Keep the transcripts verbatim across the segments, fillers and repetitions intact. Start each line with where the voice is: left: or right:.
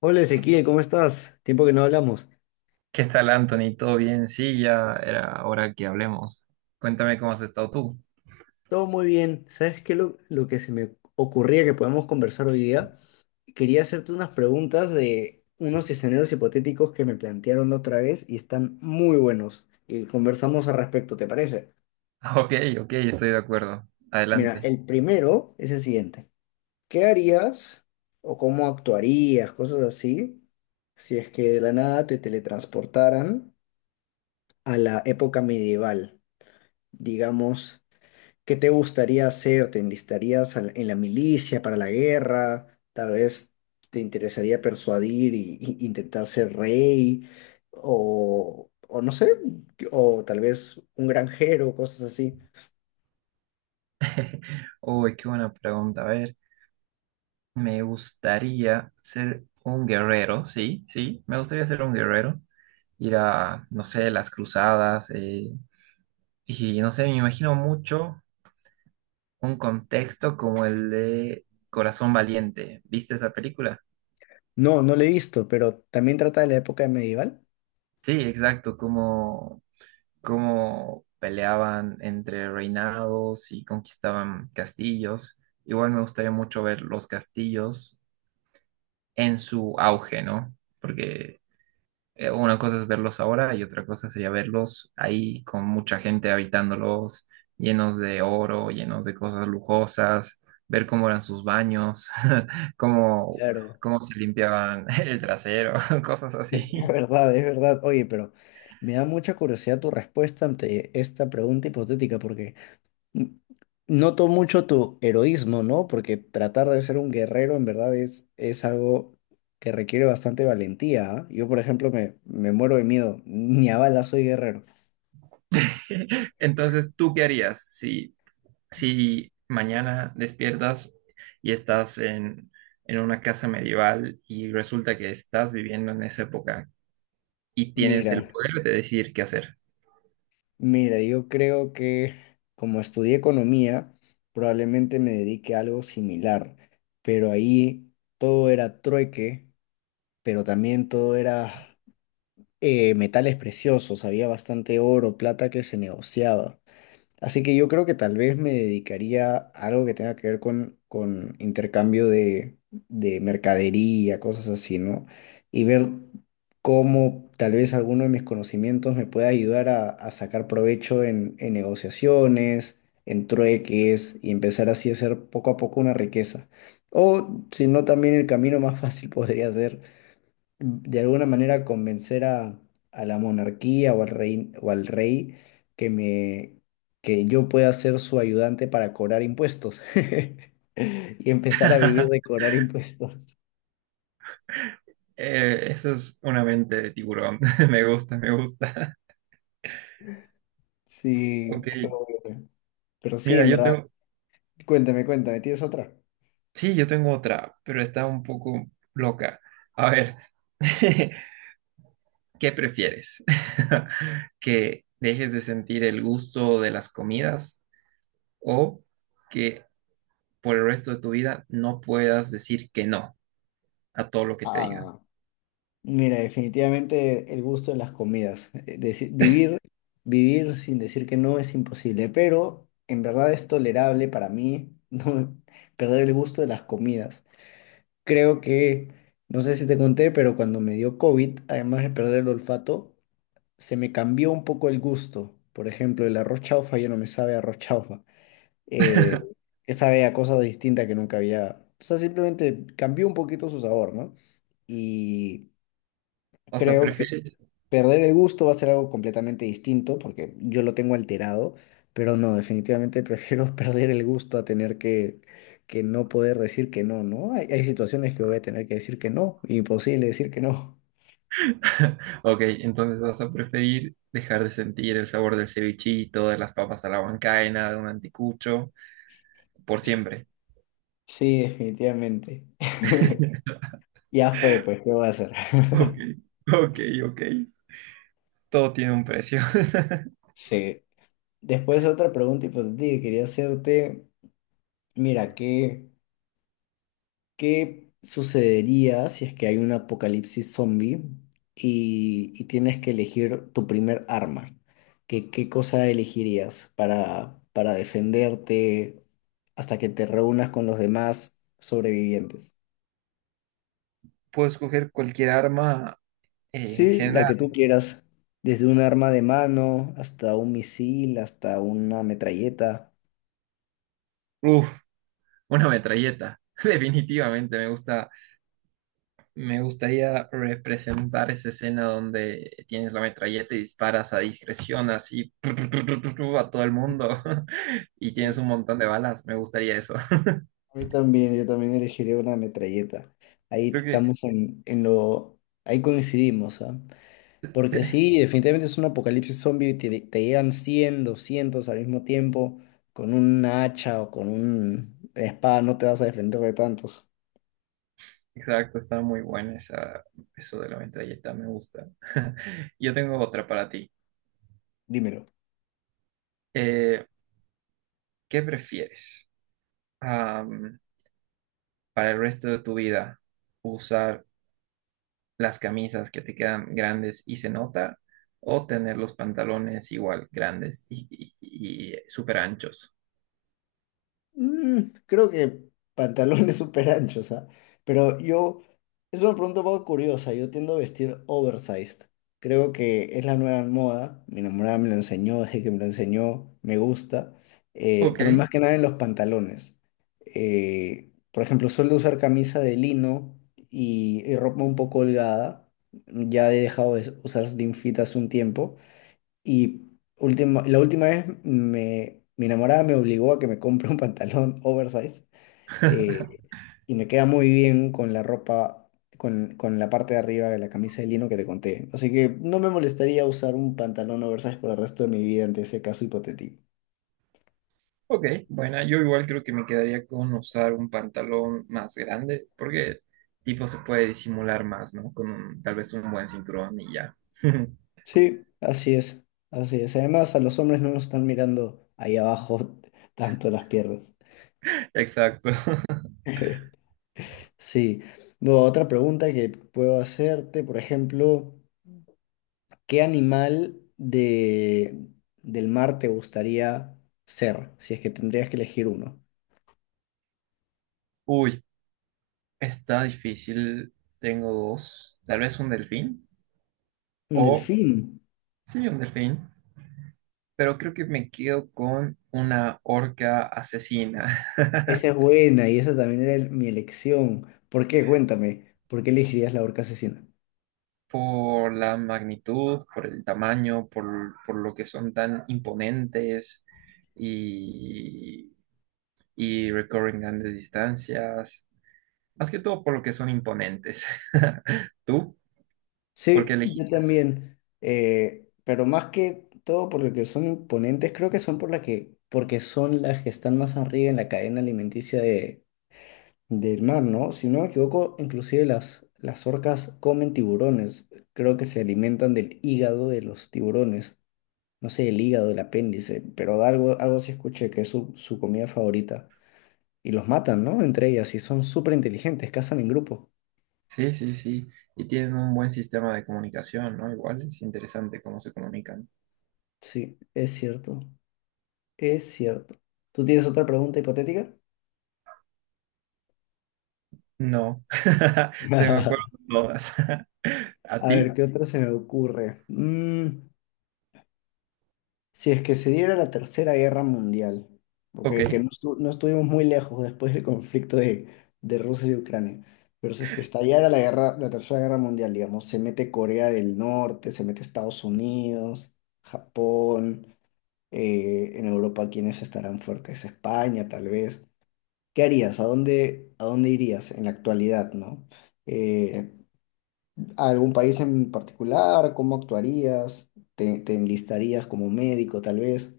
left: Hola Ezequiel, ¿cómo estás? Tiempo que no hablamos.
right: ¿Qué tal, Anthony? ¿Todo bien? Sí, ya era hora que hablemos. Cuéntame cómo has estado tú.
left: Todo muy bien. ¿Sabes qué? Lo, lo que se me ocurría que podemos conversar hoy día, quería hacerte unas preguntas de unos escenarios hipotéticos que me plantearon la otra vez y están muy buenos. Y conversamos al respecto, ¿te parece?
right: Ok, ok, estoy de acuerdo.
left: Mira,
right: Adelante.
left: el primero es el siguiente. ¿Qué harías o cómo actuarías, cosas así, si es que de la nada te teletransportaran a la época medieval? Digamos, ¿qué te gustaría hacer? ¿Te enlistarías al- en la milicia para la guerra? Tal vez te interesaría persuadir y, y- intentar ser rey o, o no sé, o tal vez un granjero, cosas así.
right: Uy, qué buena pregunta. A ver, me gustaría ser un guerrero, sí, sí, me gustaría ser un guerrero. Ir a, no sé, las cruzadas. Eh, y no sé, me imagino mucho un contexto como el de Corazón Valiente. ¿Viste esa película?
left: No, no lo he visto, pero también trata de la época medieval.
right: Sí, exacto, como cómo peleaban entre reinados y conquistaban castillos. Igual me gustaría mucho ver los castillos en su auge, ¿no? Porque eh, una cosa es verlos ahora y otra cosa sería verlos ahí con mucha gente habitándolos, llenos de oro, llenos de cosas lujosas, ver cómo eran sus baños, cómo,
left: Claro.
right: cómo se limpiaban el trasero, cosas
left: Es
right: así.
left: verdad, es verdad. Oye, pero me da mucha curiosidad tu respuesta ante esta pregunta hipotética porque noto mucho tu heroísmo, ¿no? Porque tratar de ser un guerrero en verdad es, es algo que requiere bastante valentía, ¿ah? Yo, por ejemplo, me, me muero de miedo. Ni a balas soy guerrero.
right: Entonces, ¿tú qué harías si Si mañana despiertas y estás en, en una casa medieval y resulta que estás viviendo en esa época y tienes
left: Mira,
right: el poder de decidir qué hacer?
left: mira, yo creo que como estudié economía, probablemente me dedique a algo similar. Pero ahí todo era trueque, pero también todo era eh, metales preciosos. Había bastante oro, plata que se negociaba. Así que yo creo que tal vez me dedicaría a algo que tenga que ver con, con intercambio de, de mercadería, cosas así, ¿no? Y ver cómo tal vez alguno de mis conocimientos me pueda ayudar a, a sacar provecho en, en negociaciones, en trueques y empezar así a hacer poco a poco una riqueza. O si no, también el camino más fácil podría ser de alguna manera convencer a, a la monarquía o al rey, o al rey que me, que yo pueda ser su ayudante para cobrar impuestos y empezar a vivir de cobrar impuestos.
right: Eh, eso es una mente de tiburón. Me gusta, me gusta. Ok,
left: Sí, qué bueno. Pero sí,
right: mira,
left: en
right: yo
left: verdad,
right: tengo,
left: cuéntame, cuéntame, ¿tienes otra?
right: sí, yo tengo otra, pero está un poco loca. A ver, ¿qué prefieres? ¿Que dejes de sentir el gusto de las comidas o que por el resto de tu vida no puedas decir que no a todo lo que te digan?
left: Ah, mira, definitivamente el gusto de las comidas. Eh, deci- vivir, vivir sin decir que no es imposible, pero en verdad es tolerable para mí no perder el gusto de las comidas. Creo que, no sé si te conté, pero cuando me dio COVID, además de perder el olfato, se me cambió un poco el gusto. Por ejemplo, el arroz chaufa ya no me sabe a arroz chaufa, eh, que sabe a cosas distintas que nunca había. O sea, simplemente cambió un poquito su sabor, ¿no? Y
right: O sea,
left: creo que
right: prefieres.
left: perder el gusto va a ser algo completamente distinto porque yo lo tengo alterado, pero no, definitivamente prefiero perder el gusto a tener que, que no poder decir que no, ¿no? Hay, hay situaciones que voy a tener que decir que no, imposible decir que no.
right: Ok, entonces vas a preferir dejar de sentir el sabor del cevichito, de las papas a la huancaina, de un anticucho, por siempre.
left: Sí, definitivamente. Ya fue, pues, ¿qué voy a hacer?
right: Ok, ok, ok. Todo tiene un precio.
left: Sí. Después otra pregunta hipotética que quería hacerte, mira, ¿qué? ¿Qué sucedería si es que hay un apocalipsis zombie y, y tienes que elegir tu primer arma? ¿Qué, qué cosa elegirías para, para defenderte hasta que te reúnas con los demás sobrevivientes?
right: Puedo escoger cualquier arma eh, en
left: Sí, la
right: general.
left: que tú quieras, desde un arma de mano hasta un misil, hasta una metralleta.
right: Uf, una metralleta. Definitivamente me gusta. Me gustaría representar esa escena donde tienes la metralleta y disparas a discreción, así a todo el
left: Ujú.
right: mundo y tienes
left: Sí,
right: un montón de balas. Me gustaría eso.
left: a mí también, yo también elegiría una metralleta. Ahí
right: Creo que,
left: estamos en, en lo, ahí coincidimos, ¿ah? Porque sí, definitivamente es un apocalipsis zombie, y te, te llegan cien, doscientos al mismo tiempo, con un hacha o con un espada no te vas a defender de tantos.
right: exacto, está muy buena esa, eso de la metralleta, me gusta. Yo tengo otra para ti.
left: Dímelo.
right: Eh, ¿Qué prefieres? Am, para el resto de tu vida, usar las camisas que te quedan grandes y se nota, o tener los pantalones igual grandes y, y, y súper anchos.
left: Mm, creo que pantalones súper anchos, ¿ah? Pero yo, es una pregunta un poco curiosa, yo tiendo a vestir oversized. Creo que es la nueva moda, mi enamorada me lo enseñó, desde que me lo enseñó, me gusta, eh, pero
right: Ok.
left: más que nada en los pantalones. Eh, por ejemplo, suelo usar camisa de lino y, y ropa un poco holgada, ya he dejado de usar slim fit hace un tiempo, y última, la última vez me, mi enamorada me obligó a que me compre un pantalón oversize eh, y me queda muy bien con la ropa, con, con la parte de arriba de la camisa de lino que te conté. Así que no me molestaría usar un pantalón oversize por el resto de mi vida ante ese caso hipotético.
right: Ok, bueno, yo igual creo que me quedaría con usar un pantalón más grande, porque tipo se puede disimular más, ¿no? Con un- tal vez un buen cinturón y ya.
left: Sí, así es, así es. Además, a los hombres no nos están mirando ahí abajo tanto las piernas.
right: Exacto.
left: Sí. Bueno, otra pregunta que puedo hacerte, por ejemplo. ¿Qué animal de, del mar te gustaría ser? Si es que tendrías que elegir uno.
right: Uy, está difícil. Tengo dos. Tal vez un delfín.
left: Un
right: O,
left: delfín.
right: sí, un delfín, pero creo que me quedo con una orca asesina
left: Esa es buena y esa también era el- mi elección. ¿Por qué? Cuéntame. ¿Por qué elegirías la orca asesina?
right: por la magnitud, por el tamaño, por, por lo que son tan imponentes y, y recorren grandes distancias, más que todo por lo que son imponentes. ¿Tú? ¿Por qué
left: Sí, yo
right: elegirías?
left: también. Eh, pero más que todo por lo que son imponentes, creo que son por la que, porque son las que están más arriba en la cadena alimenticia del mar, ¿no? Si no me equivoco, inclusive las, las orcas comen tiburones. Creo que se alimentan del hígado de los tiburones. No sé, el hígado, el apéndice, pero algo, algo sí escuché que es su, su comida favorita. Y los matan, ¿no? Entre ellas, y son súper inteligentes, cazan en grupo.
right: Sí, sí, sí. Y tienen un buen sistema de comunicación, ¿no? Igual es interesante cómo se comunican.
left: Sí, es cierto, es cierto. ¿Tú tienes otra pregunta hipotética?
right: No, se me fueron todas. ¿A
left: A ver,
right: ti?
left: ¿qué otra se me ocurre? Mm, si es que se diera la Tercera Guerra Mundial, ¿ok?
right: Ok.
left: Que no, estu- no estuvimos muy lejos después del conflicto de, de Rusia y Ucrania, pero si es que estallara la guerra, la Tercera Guerra Mundial, digamos, se mete Corea del Norte, se mete Estados Unidos, Japón, eh, en Europa, ¿quiénes estarán fuertes? España, tal vez. ¿Qué harías? ¿A dónde, a dónde irías en la actualidad, ¿no? Eh, ¿a algún país en particular? ¿Cómo actuarías? ¿Te, te enlistarías como médico, tal vez?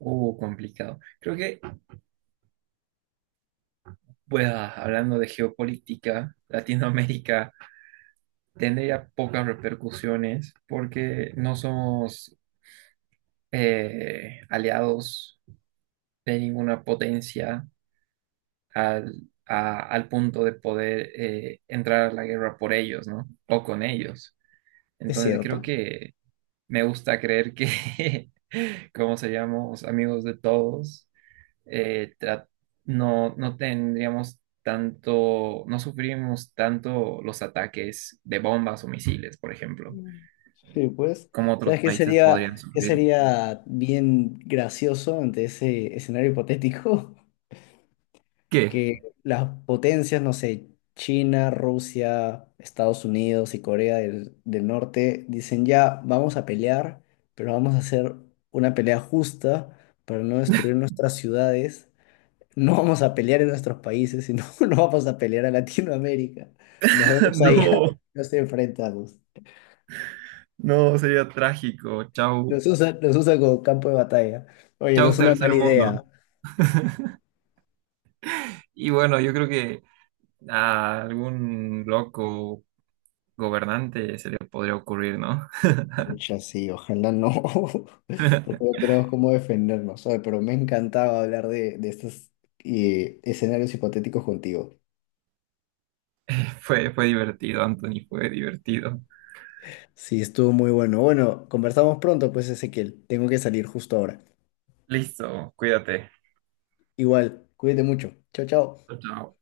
right: Uh, complicado. Creo que, pues, ah, hablando de geopolítica, Latinoamérica tendría pocas repercusiones porque no somos eh, aliados de ninguna potencia al, a- al punto de poder eh, entrar a la guerra por ellos, ¿no? O con ellos.
left: Es
right: Entonces, creo
left: cierto.
right: que me gusta creer que, como seríamos amigos de todos, eh, tra- no, no tendríamos tanto, no sufrimos tanto los ataques de bombas o misiles, por ejemplo,
left: Sí, pues,
right: como otros
left: ¿sabes qué
right: países podrían
left: sería, qué
right: sufrir.
left: sería bien gracioso ante ese escenario hipotético?
right: ¿Qué?
left: Que las potencias, no sé, China, Rusia, Estados Unidos y Corea del, del Norte dicen ya, vamos a pelear, pero vamos a hacer una pelea justa para no destruir nuestras ciudades. No vamos a pelear en nuestros países, sino no vamos a pelear a Latinoamérica. Nos vemos allá,
right: No,
left: nos enfrentamos.
right: no, sería trágico. Chau,
left: Los usa, los usa como campo de batalla. Oye, no
right: chau,
left: es una
right: tercer
left: mala
right: mundo.
left: idea.
right: Y bueno, yo creo que a algún loco gobernante se le podría ocurrir, ¿no?
left: Pucha, sí, ojalá no, porque no tenemos cómo defendernos. Oye, pero me encantaba hablar de, de estos eh, escenarios hipotéticos contigo.
right: Fue, fue divertido, Anthony, fue divertido.
left: Sí, estuvo muy bueno. Bueno, conversamos pronto, pues, Ezequiel. Tengo que salir justo ahora.
right: Listo, cuídate.
left: Igual, cuídate mucho. Chao, chao.
right: Chao, chao.